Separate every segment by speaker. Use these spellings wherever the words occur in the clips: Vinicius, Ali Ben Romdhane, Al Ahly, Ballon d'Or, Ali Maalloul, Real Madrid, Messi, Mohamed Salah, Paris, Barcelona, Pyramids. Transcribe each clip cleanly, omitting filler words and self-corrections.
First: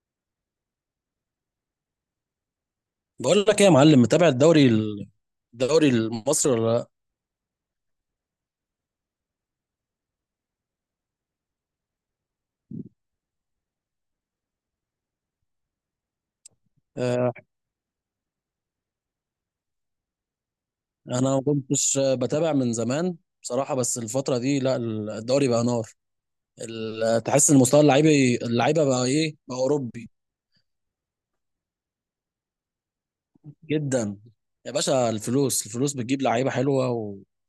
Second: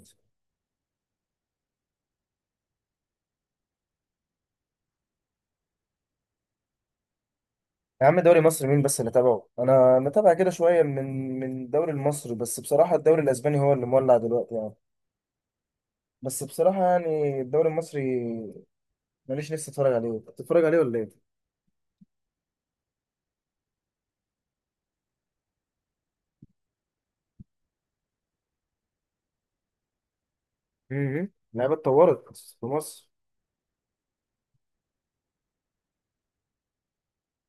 Speaker 1: يا
Speaker 2: بقول لك ايه يا معلم، متابع الدوري المصري ولا لا؟
Speaker 1: عم، دوري مصر مين بس اللي تابعه؟ انا متابع كده شويه من الدوري المصري، بس بصراحه الدوري الاسباني هو اللي مولع دلوقتي يعني. بس بصراحه
Speaker 2: آه،
Speaker 1: يعني الدوري المصري ماليش لسه اتفرج عليه. أنت بتتفرج عليه ولا ايه؟
Speaker 2: انا ما كنتش بتابع من زمان بصراحه، بس الفتره دي لا. الدوري بقى نار. تحس ان مستوى اللعيبه بقى ايه، بقى اوروبي
Speaker 1: اللعيبه اتطورت في مصر.
Speaker 2: جدا. يا باشا، الفلوس بتجيب لعيبه حلوه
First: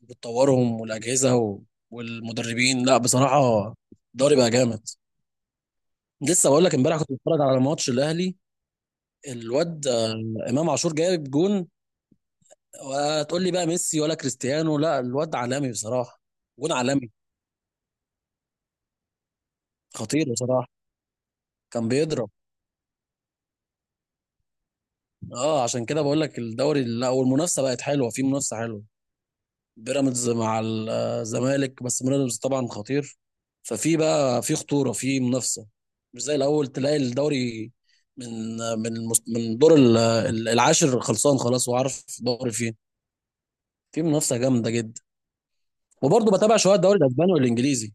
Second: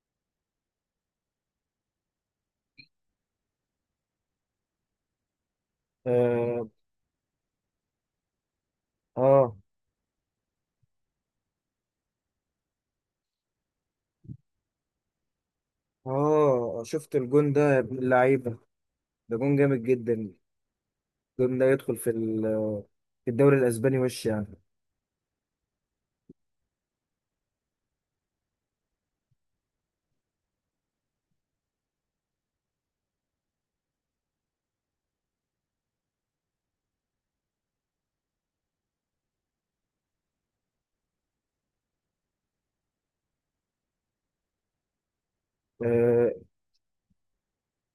Speaker 2: وبتطورهم، والمدربين، لا بصراحه الدوري بقى جامد. لسه بقول
Speaker 1: اه،
Speaker 2: لك، امبارح كنت بتفرج على ماتش الاهلي،
Speaker 1: اه،
Speaker 2: الواد امام عاشور جايب جون، وتقول لي بقى ميسي ولا كريستيانو، لا الواد عالمي بصراحه. جون
Speaker 1: اه،
Speaker 2: عالمي،
Speaker 1: شفت الجون ده يا ابن اللعيبه؟ ده جون جامد
Speaker 2: خطير
Speaker 1: جدا.
Speaker 2: بصراحه.
Speaker 1: الجون ده
Speaker 2: كان
Speaker 1: يدخل
Speaker 2: بيضرب.
Speaker 1: في الدوري الاسباني وش؟
Speaker 2: اه عشان كده بقول لك الدوري لا، والمنافسه بقت حلوه، في منافسه حلوه. بيراميدز مع الزمالك، بس بيراميدز طبعا خطير. ففي بقى في خطوره، في منافسه، مش زي الاول تلاقي الدوري من من من دور العاشر خلصان خلاص، وعارف الدوري فين. في منافسه جامده جدا. وبرضه
Speaker 1: يعني
Speaker 2: بتابع شويه الدوري الاسباني والانجليزي.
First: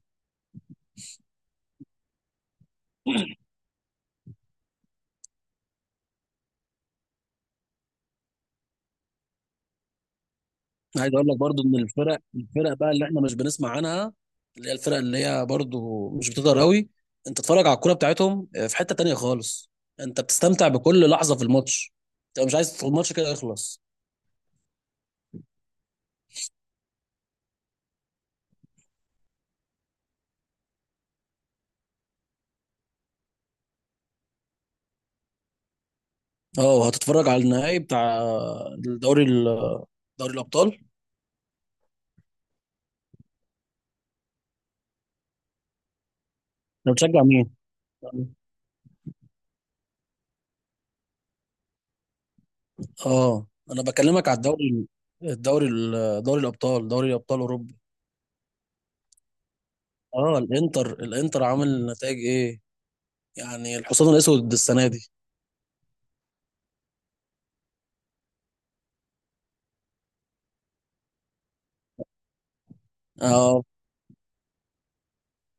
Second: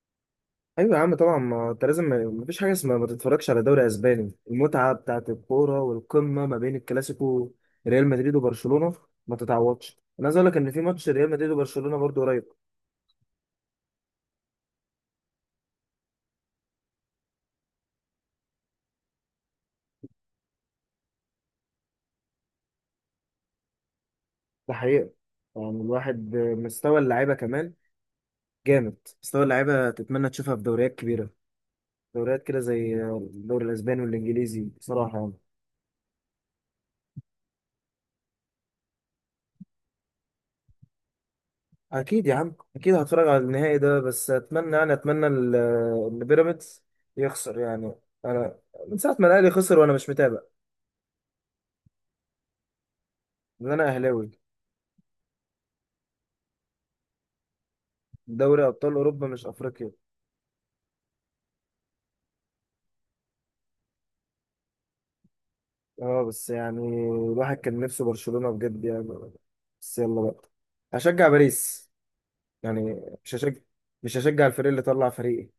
Speaker 1: ايوه يا عم، طبعا ما انت لازم، ما فيش حاجه اسمها ما تتفرجش على دوري اسباني، المتعه بتاعت الكوره والقمه ما بين الكلاسيكو ريال مدريد وبرشلونه ما تتعوضش. انا عايز اقول لك ان في ماتش
Speaker 2: عايز اقول
Speaker 1: ريال
Speaker 2: لك
Speaker 1: مدريد
Speaker 2: برضو ان
Speaker 1: وبرشلونه
Speaker 2: الفرق
Speaker 1: برضو قريب.
Speaker 2: الفرق بقى اللي احنا مش بنسمع عنها، اللي هي الفرق اللي هي برضو مش بتقدر قوي. انت تتفرج على الكوره بتاعتهم في حته تانية خالص. انت بتستمتع بكل لحظه في الماتش، انت مش عايز الماتش كده يخلص.
Speaker 1: ده حقيقه. يعني الواحد مستوى اللعيبه كمان جامد. مستوى اللعيبه تتمنى تشوفها في دوريات كبيره، دوريات كده زي الدوري الاسباني والانجليزي بصراحه يعني.
Speaker 2: اه، هتتفرج على النهائي بتاع الدوري دوري الابطال؟
Speaker 1: اكيد يا عم، اكيد هتفرج على النهائي ده، بس اتمنى يعني اتمنى ان بيراميدز
Speaker 2: انت بتشجع مين؟
Speaker 1: يخسر يعني. انا من ساعه ما الاهلي خسر وانا مش متابع.
Speaker 2: اه
Speaker 1: ان
Speaker 2: انا
Speaker 1: انا
Speaker 2: بكلمك على
Speaker 1: اهلاوي.
Speaker 2: الدوري، الدوري دوري الابطال، دوري ابطال اوروبا.
Speaker 1: دوري ابطال اوروبا مش افريقيا.
Speaker 2: اه الانتر عامل نتائج ايه؟ يعني الحصان الاسود السنه دي؟
Speaker 1: اه، بس يعني الواحد كان نفسه برشلونه بجد يعني. بس يلا بقى هشجع باريس، يعني مش هشجع
Speaker 2: اه،
Speaker 1: مش هشجع الفريق اللي طلع فريقي.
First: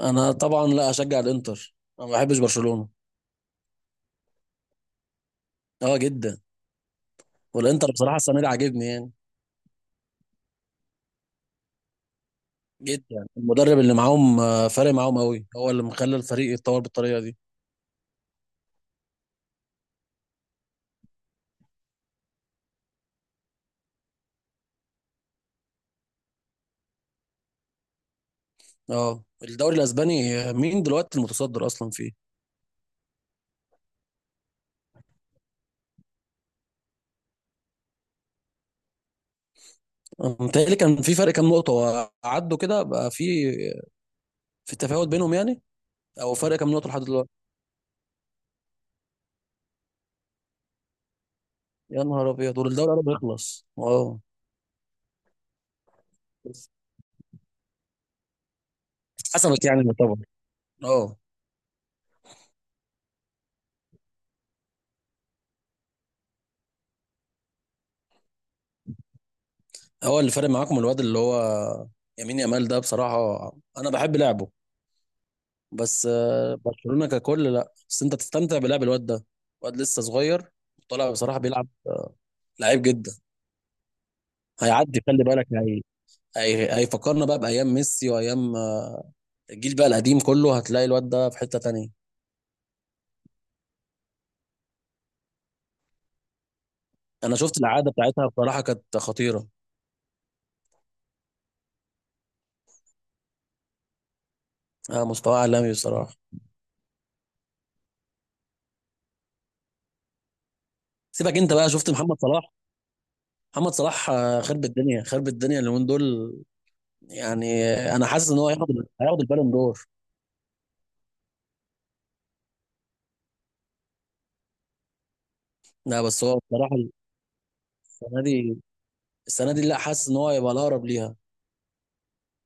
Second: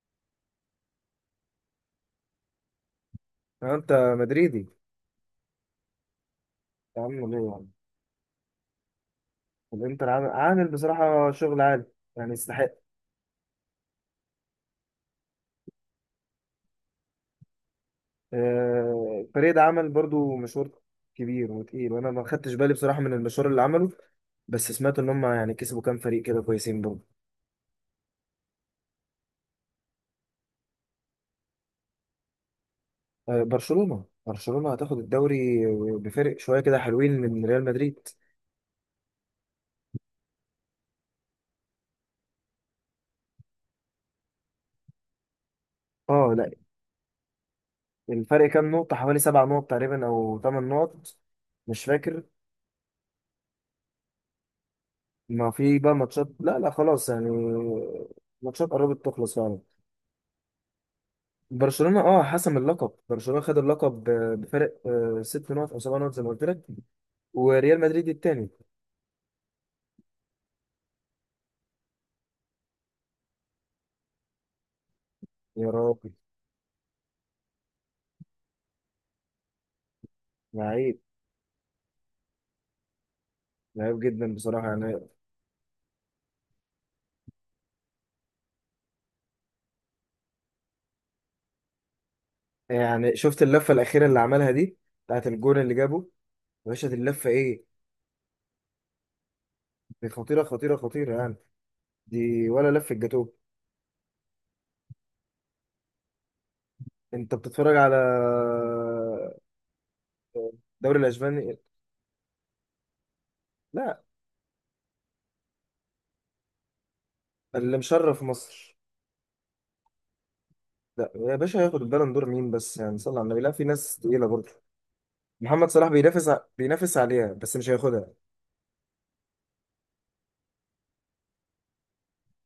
Speaker 2: انا طبعا لا اشجع الانتر، انا ما بحبش برشلونة.
Speaker 1: يعني انت مدريدي.
Speaker 2: اه جدا.
Speaker 1: يا عم ليه يعني؟
Speaker 2: والانتر بصراحة السنة دي عاجبني يعني
Speaker 1: الانتر عامل بصراحه شغل عالي، يعني يستحق.
Speaker 2: جدا. المدرب اللي معاهم فارق معاهم قوي، هو اللي مخلى الفريق يتطور بالطريقة دي.
Speaker 1: الفريق ده عمل برضو مشوار كبير وتقيل، وانا ما خدتش بالي بصراحه من المشوار اللي عمله. بس سمعت ان هم يعني كسبوا كام فريق كده كويسين برضو.
Speaker 2: اه الدوري الاسباني، مين دلوقتي المتصدر اصلا فيه؟
Speaker 1: برشلونه هتاخد الدوري بفرق شويه كده حلوين من ريال مدريد.
Speaker 2: متهيألي كان في فرق كام نقطة، وعدوا كده بقى في في تفاوت بينهم يعني.
Speaker 1: اه،
Speaker 2: او
Speaker 1: لا.
Speaker 2: فرق كام نقطة لحد دلوقتي؟
Speaker 1: الفرق كام نقطه حوالي سبع نقط تقريبا او ثمان نقط، مش
Speaker 2: يا
Speaker 1: فاكر.
Speaker 2: نهار ابيض، دول الدوري قرب يخلص. اه
Speaker 1: ما في بقى ماتشات، لا، لا، خلاص يعني. ماتشات قربت تخلص فعلا.
Speaker 2: حسمت يعني طبعا. اه.
Speaker 1: برشلونه اه حسم اللقب، برشلونه خد اللقب بفرق ست نقط او سبع نقط زي ما قلت لك، وريال مدريد التاني.
Speaker 2: هو اللي فارق معاكم الواد اللي هو يمين يامال ده بصراحة، أنا بحب لعبه.
Speaker 1: يا
Speaker 2: بس
Speaker 1: راجل،
Speaker 2: برشلونة ككل لا، بس انت تستمتع بلعب الواد ده، واد لسه صغير،
Speaker 1: لعيب،
Speaker 2: طالع بصراحة، بيلعب لعيب جدا.
Speaker 1: لعيب جدا بصراحة يعني.
Speaker 2: هيعدي خلي بالك. هيفكرنا بقى بأيام ميسي وأيام الجيل بقى القديم كله. هتلاقي الواد ده في حتة تانية.
Speaker 1: يعني شفت اللفة الأخيرة اللي عملها دي بتاعت الجون اللي جابه؟ يا باشا دي اللفة
Speaker 2: انا شفت
Speaker 1: إيه؟
Speaker 2: الإعادة بتاعتها بصراحة كانت خطيرة.
Speaker 1: دي خطيرة، خطيرة، خطيرة يعني. دي ولا لفة جاتوه.
Speaker 2: آه مستوى عالمي بصراحة.
Speaker 1: أنت بتتفرج على الدوري
Speaker 2: سيبك انت
Speaker 1: الأسباني؟
Speaker 2: بقى، شفت محمد صلاح؟ محمد
Speaker 1: لا،
Speaker 2: صلاح خرب الدنيا اليومين دول. يعني
Speaker 1: اللي
Speaker 2: انا
Speaker 1: مشرف
Speaker 2: حاسس ان هو هياخد
Speaker 1: مصر.
Speaker 2: هياخد البالون دور.
Speaker 1: لا يا باشا، هياخد البالون دور مين بس يعني؟ صلى على النبي، لا في ناس تقيلة برضه. محمد صلاح
Speaker 2: لا بس هو بصراحة
Speaker 1: بينافس عليها، بس مش هياخدها.
Speaker 2: السنة دي السنة دي لا، حاسس ان هو هيبقى الأقرب ليها.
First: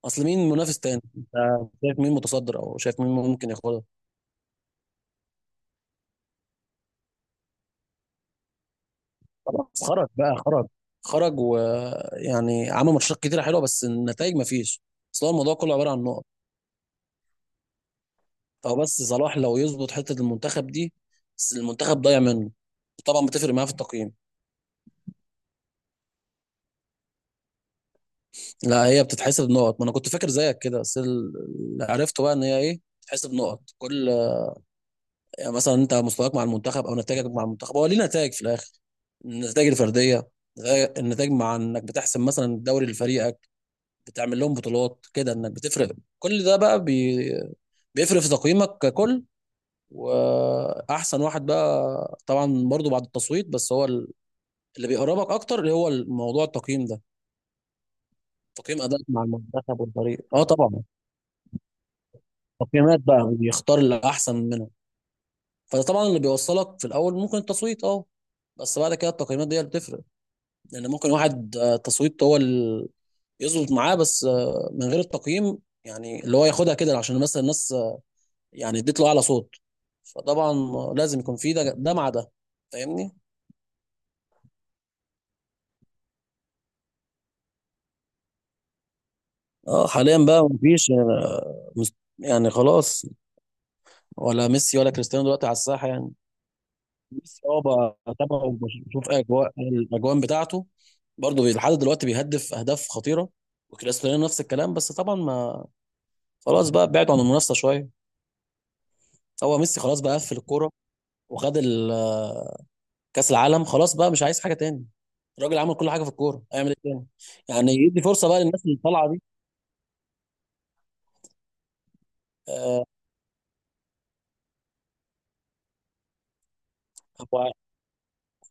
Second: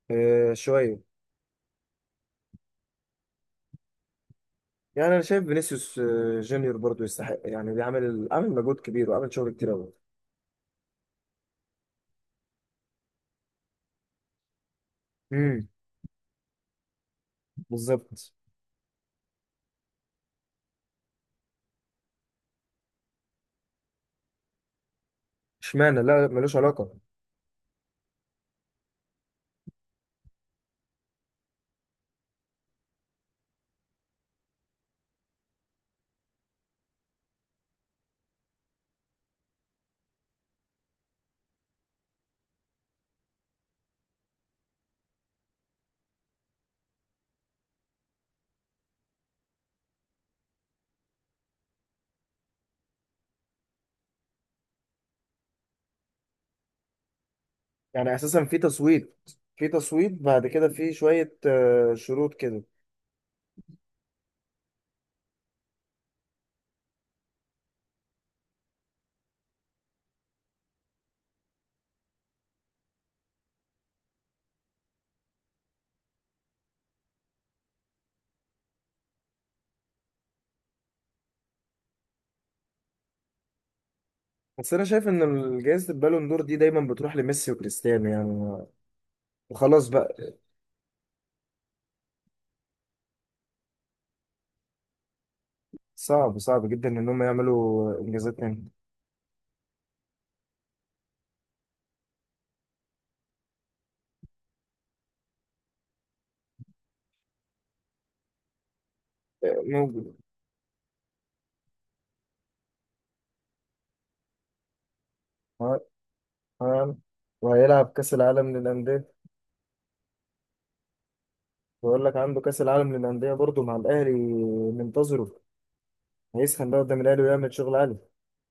Speaker 2: اصل مين منافس
Speaker 1: شوية.
Speaker 2: تاني، انت شايف مين متصدر او شايف مين ممكن ياخدها؟
Speaker 1: يعني انا شايف فينيسيوس جونيور برضه يستحق، يعني بيعمل عامل مجهود كبير وعامل شغل كتير
Speaker 2: خلاص
Speaker 1: قوي.
Speaker 2: خرج بقى، خرج. خرج ويعني عمل ماتشات كتيره حلوه، بس النتائج ما فيش. اصل هو الموضوع
Speaker 1: امم
Speaker 2: كله عباره عن نقط.
Speaker 1: بالظبط.
Speaker 2: فهو بس صلاح لو يظبط حته المنتخب دي، بس المنتخب ضايع منه. طبعا بتفرق معاه في التقييم.
Speaker 1: اشمعنى؟ لا، لا، ملوش علاقه.
Speaker 2: لا هي بتتحسب نقط، ما انا كنت فاكر زيك كده، بس اللي عرفته بقى ان هي ايه، بتتحسب نقط كل، يعني مثلا انت مستواك مع المنتخب او نتائجك مع المنتخب، هو ليه نتائج في الاخر، النتائج الفرديه، النتائج مع انك بتحسم مثلا الدوري لفريقك، بتعمل لهم بطولات كده، انك بتفرق، كل ده بقى بيفرق في تقييمك ككل. واحسن واحد بقى طبعا برضو بعد التصويت، بس هو اللي بيقربك اكتر اللي هو الموضوع التقييم ده،
Speaker 1: يعني اساسا في
Speaker 2: تقييم ادائك
Speaker 1: تصويت،
Speaker 2: مع
Speaker 1: في
Speaker 2: المنتخب
Speaker 1: تصويت
Speaker 2: والفريق. اه
Speaker 1: بعد كده
Speaker 2: طبعا،
Speaker 1: في شويه شروط كده.
Speaker 2: تقييمات بقى بيختار الاحسن منهم. فده طبعا اللي بيوصلك في الاول ممكن التصويت، اه بس بعد كده التقييمات دي اللي بتفرق. لان ممكن واحد تصويت هو اللي يظبط معاه، بس من غير التقييم، يعني اللي هو ياخدها كده عشان مثلا الناس يعني اديت له اعلى صوت، فطبعا لازم يكون في ده مع ده، فاهمني.
Speaker 1: بس انا شايف ان جائزه البالون دور دي دايما بتروح لميسي وكريستيانو يعني،
Speaker 2: اه
Speaker 1: وخلاص
Speaker 2: حاليا
Speaker 1: بقى.
Speaker 2: بقى مفيش يعني يعني خلاص، ولا ميسي ولا كريستيانو دلوقتي على الساحه يعني.
Speaker 1: صعب، صعب جدا ان هم
Speaker 2: ميسي اه بقى
Speaker 1: يعملوا انجازات
Speaker 2: تابعه
Speaker 1: تاني.
Speaker 2: وبشوف اجواء الاجوان بتاعته، برضه لحد دلوقتي بيهدف اهداف خطيره. وكريستيانو نفس الكلام، بس طبعا ما، خلاص بقى بعدوا عن المنافسه شويه. هو ميسي خلاص بقى
Speaker 1: موجود.
Speaker 2: قفل الكوره، وخد كاس العالم، خلاص بقى مش عايز حاجه تاني. الراجل عمل
Speaker 1: ها-
Speaker 2: كل حاجه في الكوره، هيعمل ايه
Speaker 1: ها.
Speaker 2: تاني؟ يعني
Speaker 1: وهيلعب
Speaker 2: يدي
Speaker 1: كاس
Speaker 2: فرصه بقى
Speaker 1: العالم
Speaker 2: للناس اللي
Speaker 1: للانديه.
Speaker 2: طالعه دي.
Speaker 1: بقول لك عنده كاس
Speaker 2: آه،
Speaker 1: العالم للانديه برضه مع الاهلي منتظره. هيسخن بقى قدام الاهلي
Speaker 2: هو
Speaker 1: ويعمل شغل عالي.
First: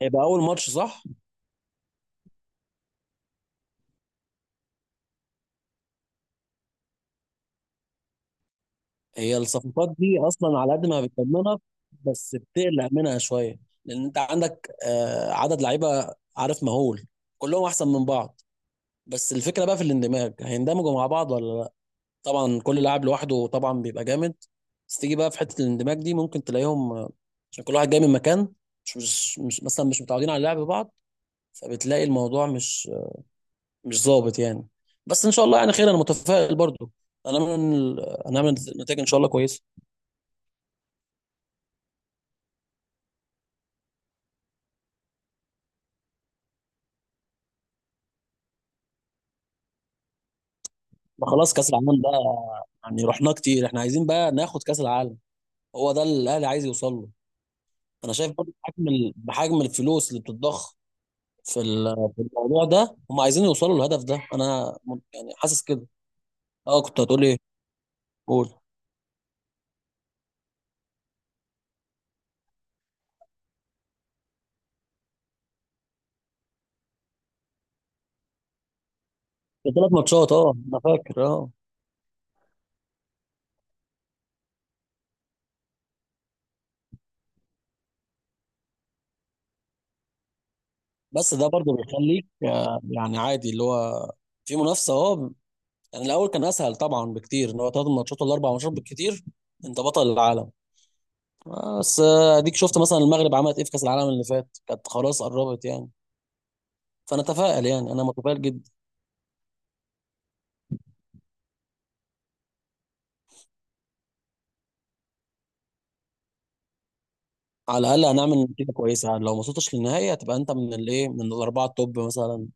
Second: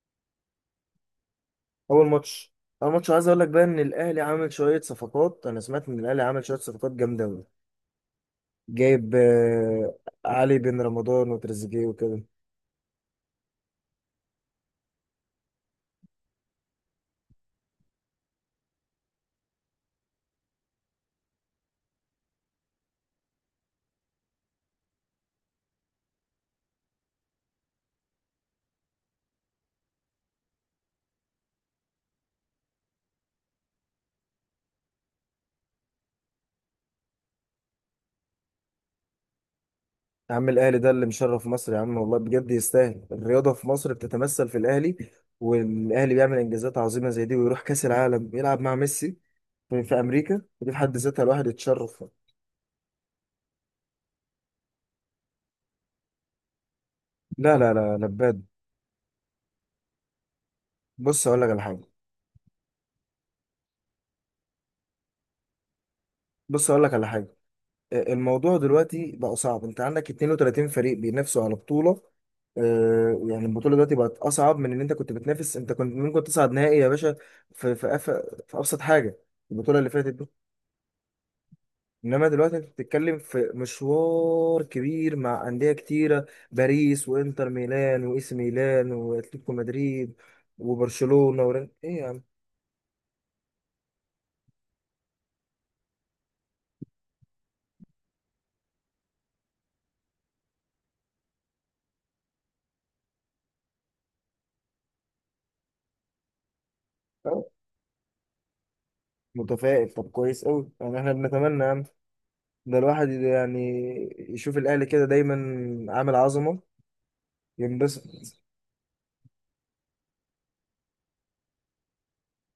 Speaker 2: هيبقى اول ماتش صح؟
Speaker 1: اول ماتش. اول ماتش، عايز اقول لك بقى ان الاهلي عامل شويه صفقات، انا سمعت ان الاهلي عامل شويه صفقات جامده قوي. جايب
Speaker 2: هي الصفقات دي
Speaker 1: علي
Speaker 2: اصلا على
Speaker 1: بن
Speaker 2: قد ما
Speaker 1: رمضان
Speaker 2: بتطمنك،
Speaker 1: وتريزيجيه وكده.
Speaker 2: بس بتقلق منها شويه. لان انت عندك عدد لعيبه عارف مهول، كلهم احسن من بعض، بس الفكره بقى في الاندماج، هيندمجوا مع بعض ولا لا. طبعا كل لاعب لوحده طبعا بيبقى جامد، بس تيجي بقى في حته الاندماج دي ممكن تلاقيهم عشان كل واحد جاي من مكان، مثلا مش متعودين على لعب بعض، فبتلاقي الموضوع مش ظابط يعني. بس ان شاء الله يعني خير، انا متفائل برضو. هنعمل نتائج ان شاء الله كويسه.
Speaker 1: يا عم الاهلي ده اللي مشرف مصر يا عم، والله بجد يستاهل. الرياضه في مصر بتتمثل في الاهلي، والاهلي بيعمل انجازات عظيمه زي دي، ويروح كاس العالم يلعب مع ميسي في امريكا، دي في حد ذاتها
Speaker 2: ما
Speaker 1: الواحد
Speaker 2: خلاص كاس العالم
Speaker 1: يتشرف.
Speaker 2: ده يعني رحناه كتير، احنا عايزين بقى ناخد كاس العالم، هو ده اللي الاهلي عايز يوصل له.
Speaker 1: لا، لا، لا،
Speaker 2: انا شايف
Speaker 1: لباد.
Speaker 2: برضو بحجم بحجم الفلوس اللي بتتضخ
Speaker 1: بص اقول لك
Speaker 2: في
Speaker 1: على حاجه.
Speaker 2: في الموضوع ده، هم عايزين يوصلوا للهدف ده، انا يعني حاسس كده.
Speaker 1: بص
Speaker 2: اه
Speaker 1: اقول لك
Speaker 2: كنت
Speaker 1: على
Speaker 2: هتقول
Speaker 1: حاجه.
Speaker 2: ايه؟ قول.
Speaker 1: الموضوع دلوقتي بقى صعب، انت عندك 32 فريق بينافسوا على بطولة. يعني البطولة دلوقتي بقت أصعب، من إن أنت كنت بتنافس، أنت كنت ممكن تصعد نهائي يا باشا في في, أف... في أبسط حاجة، البطولة اللي
Speaker 2: ثلاث
Speaker 1: فاتت دي.
Speaker 2: ماتشات اه انا فاكر، اه.
Speaker 1: إنما دلوقتي أنت بتتكلم في مشوار كبير مع أندية كتيرة، باريس وإنتر ميلان وإي سي ميلان وأتلتيكو مدريد
Speaker 2: بس
Speaker 1: وبرشلونة
Speaker 2: ده
Speaker 1: ورين،
Speaker 2: برضو
Speaker 1: إيه يعني.
Speaker 2: بيخليك يعني عادي اللي هو في منافسه، اه يعني الاول كان اسهل طبعا بكتير، ان هو ثلاث ماتشات ولا اربع ماتشات بالكتير انت بطل العالم. بس اديك شفت مثلا المغرب عملت ايه في كاس العالم اللي فات، كانت خلاص قربت يعني. فانا اتفائل يعني، انا متفائل جدا.
Speaker 1: متفائل، طب كويس أوي يعني، إحنا بنتمنى ده الواحد يعني يشوف الاهلي كده دايما عامل عظمه،
Speaker 2: على
Speaker 1: ينبسط.
Speaker 2: الاقل هنعمل نتيجه كويسه يعني، لو ما وصلتش للنهائي هتبقى انت من الايه، من الاربعه التوب مثلا،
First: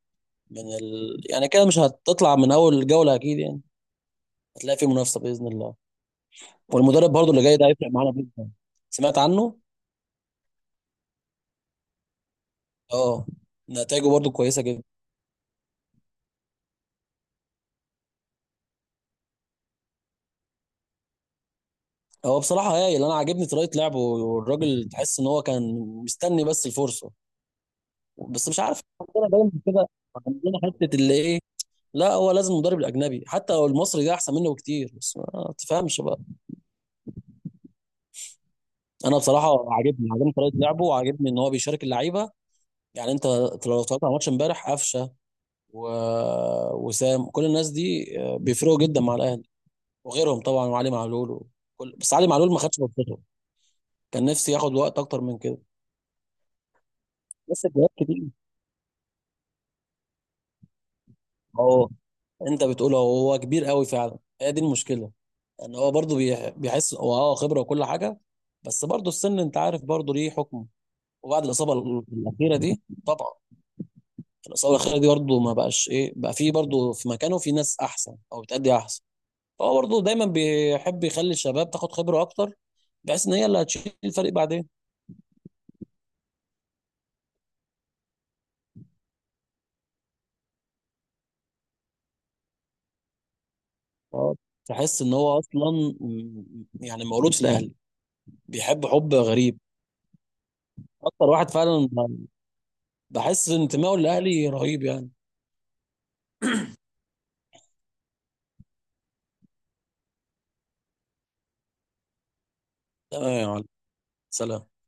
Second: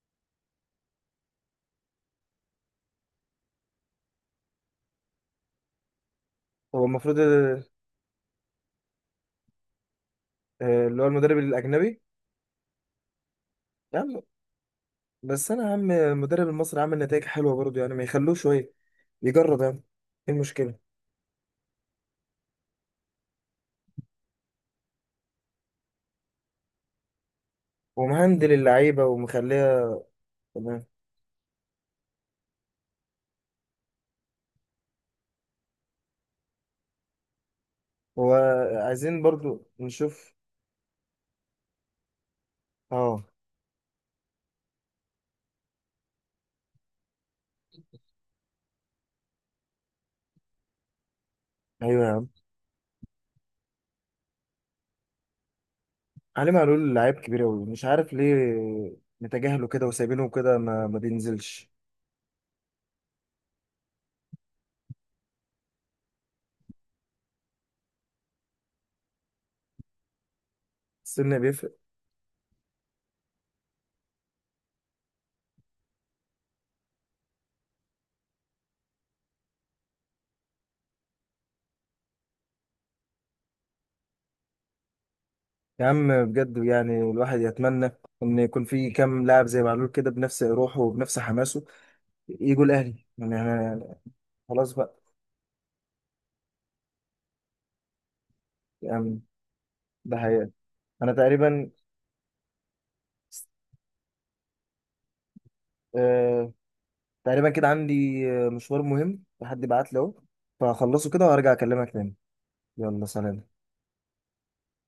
Speaker 2: من ال... يعني كده مش هتطلع من اول جوله اكيد يعني، هتلاقي في منافسه باذن الله.
Speaker 1: هو
Speaker 2: والمدرب
Speaker 1: المفروض
Speaker 2: برضو اللي جاي ده هيفرق معانا جدا. سمعت عنه؟
Speaker 1: اللي هو المدرب الاجنبي.
Speaker 2: اه
Speaker 1: يا
Speaker 2: نتائجه
Speaker 1: عم،
Speaker 2: برضو كويسه جدا.
Speaker 1: بس انا يا عم المدرب المصري عامل نتائج حلوه برضه، يعني ما يخلوه شويه يجرب يعني، ايه المشكله؟
Speaker 2: هو بصراحه هايل، انا عاجبني طريقه لعبه، والراجل تحس ان هو كان مستني بس الفرصه. بس
Speaker 1: ومهندل
Speaker 2: مش عارف
Speaker 1: اللعيبه
Speaker 2: عندنا دايما كده،
Speaker 1: ومخليها.
Speaker 2: عندنا
Speaker 1: تمام.
Speaker 2: حته اللي ايه. لا هو لازم المدرب الاجنبي حتى لو المصري ده احسن منه بكتير، بس ما تفهمش بقى.
Speaker 1: هو
Speaker 2: انا
Speaker 1: عايزين برضه
Speaker 2: بصراحه عاجبني
Speaker 1: نشوف.
Speaker 2: طريقه لعبه، وعاجبني ان هو بيشارك اللعيبه. يعني
Speaker 1: اه.
Speaker 2: انت لو اتفرجت على ماتش امبارح، قفشه و... وسام، كل الناس دي بيفرقوا جدا مع الاهلي، وغيرهم طبعا، وعلي معلول وكل...
Speaker 1: ايوه يا
Speaker 2: بس علي
Speaker 1: عم،
Speaker 2: معلول ما خدش فرصته، كان نفسي ياخد وقت اكتر من كده،
Speaker 1: علي معلول لعيب كبير قوي
Speaker 2: بس
Speaker 1: مش
Speaker 2: الجواب
Speaker 1: عارف
Speaker 2: كتير.
Speaker 1: ليه متجاهله كده وسايبينه كده، ما بينزلش.
Speaker 2: اهو، انت بتقول اهو، هو كبير قوي فعلا، هي دي المشكله، ان هو برضه بيحس هو اه خبره وكل حاجه، بس برضه السن انت عارف برضه ليه حكم.
Speaker 1: السن
Speaker 2: وبعد الاصابه
Speaker 1: بيفرق.
Speaker 2: الاخيره دي طبعا، الاصابه الاخيره دي برضه ما بقاش ايه بقى، في برضه في مكانه في ناس احسن او بتأدي احسن. فهو برضه دايما بيحب يخلي الشباب تاخد خبره اكتر، بحيث ان هي اللي هتشيل الفريق بعدين.
Speaker 1: يا عم بجد يعني الواحد يتمنى ان يكون في كام لاعب زي معلول كده بنفس روحه وبنفس حماسه، يجوا الاهلي يعني، انا
Speaker 2: اه
Speaker 1: خلاص بقى.
Speaker 2: تحس ان هو اصلا يعني مولود في الاهلي، بيحب حب
Speaker 1: يعني
Speaker 2: غريب.
Speaker 1: ده حقيقة. انا
Speaker 2: اكتر واحد فعلا، بحس انتمائه للاهلي رهيب يعني.
Speaker 1: آه تقريبا كده عندي مشوار مهم حد بعت لي اهو، فهخلصه كده وارجع اكلمك تاني. يلا
Speaker 2: تمام يا
Speaker 1: سلام.
Speaker 2: معلم، سلام.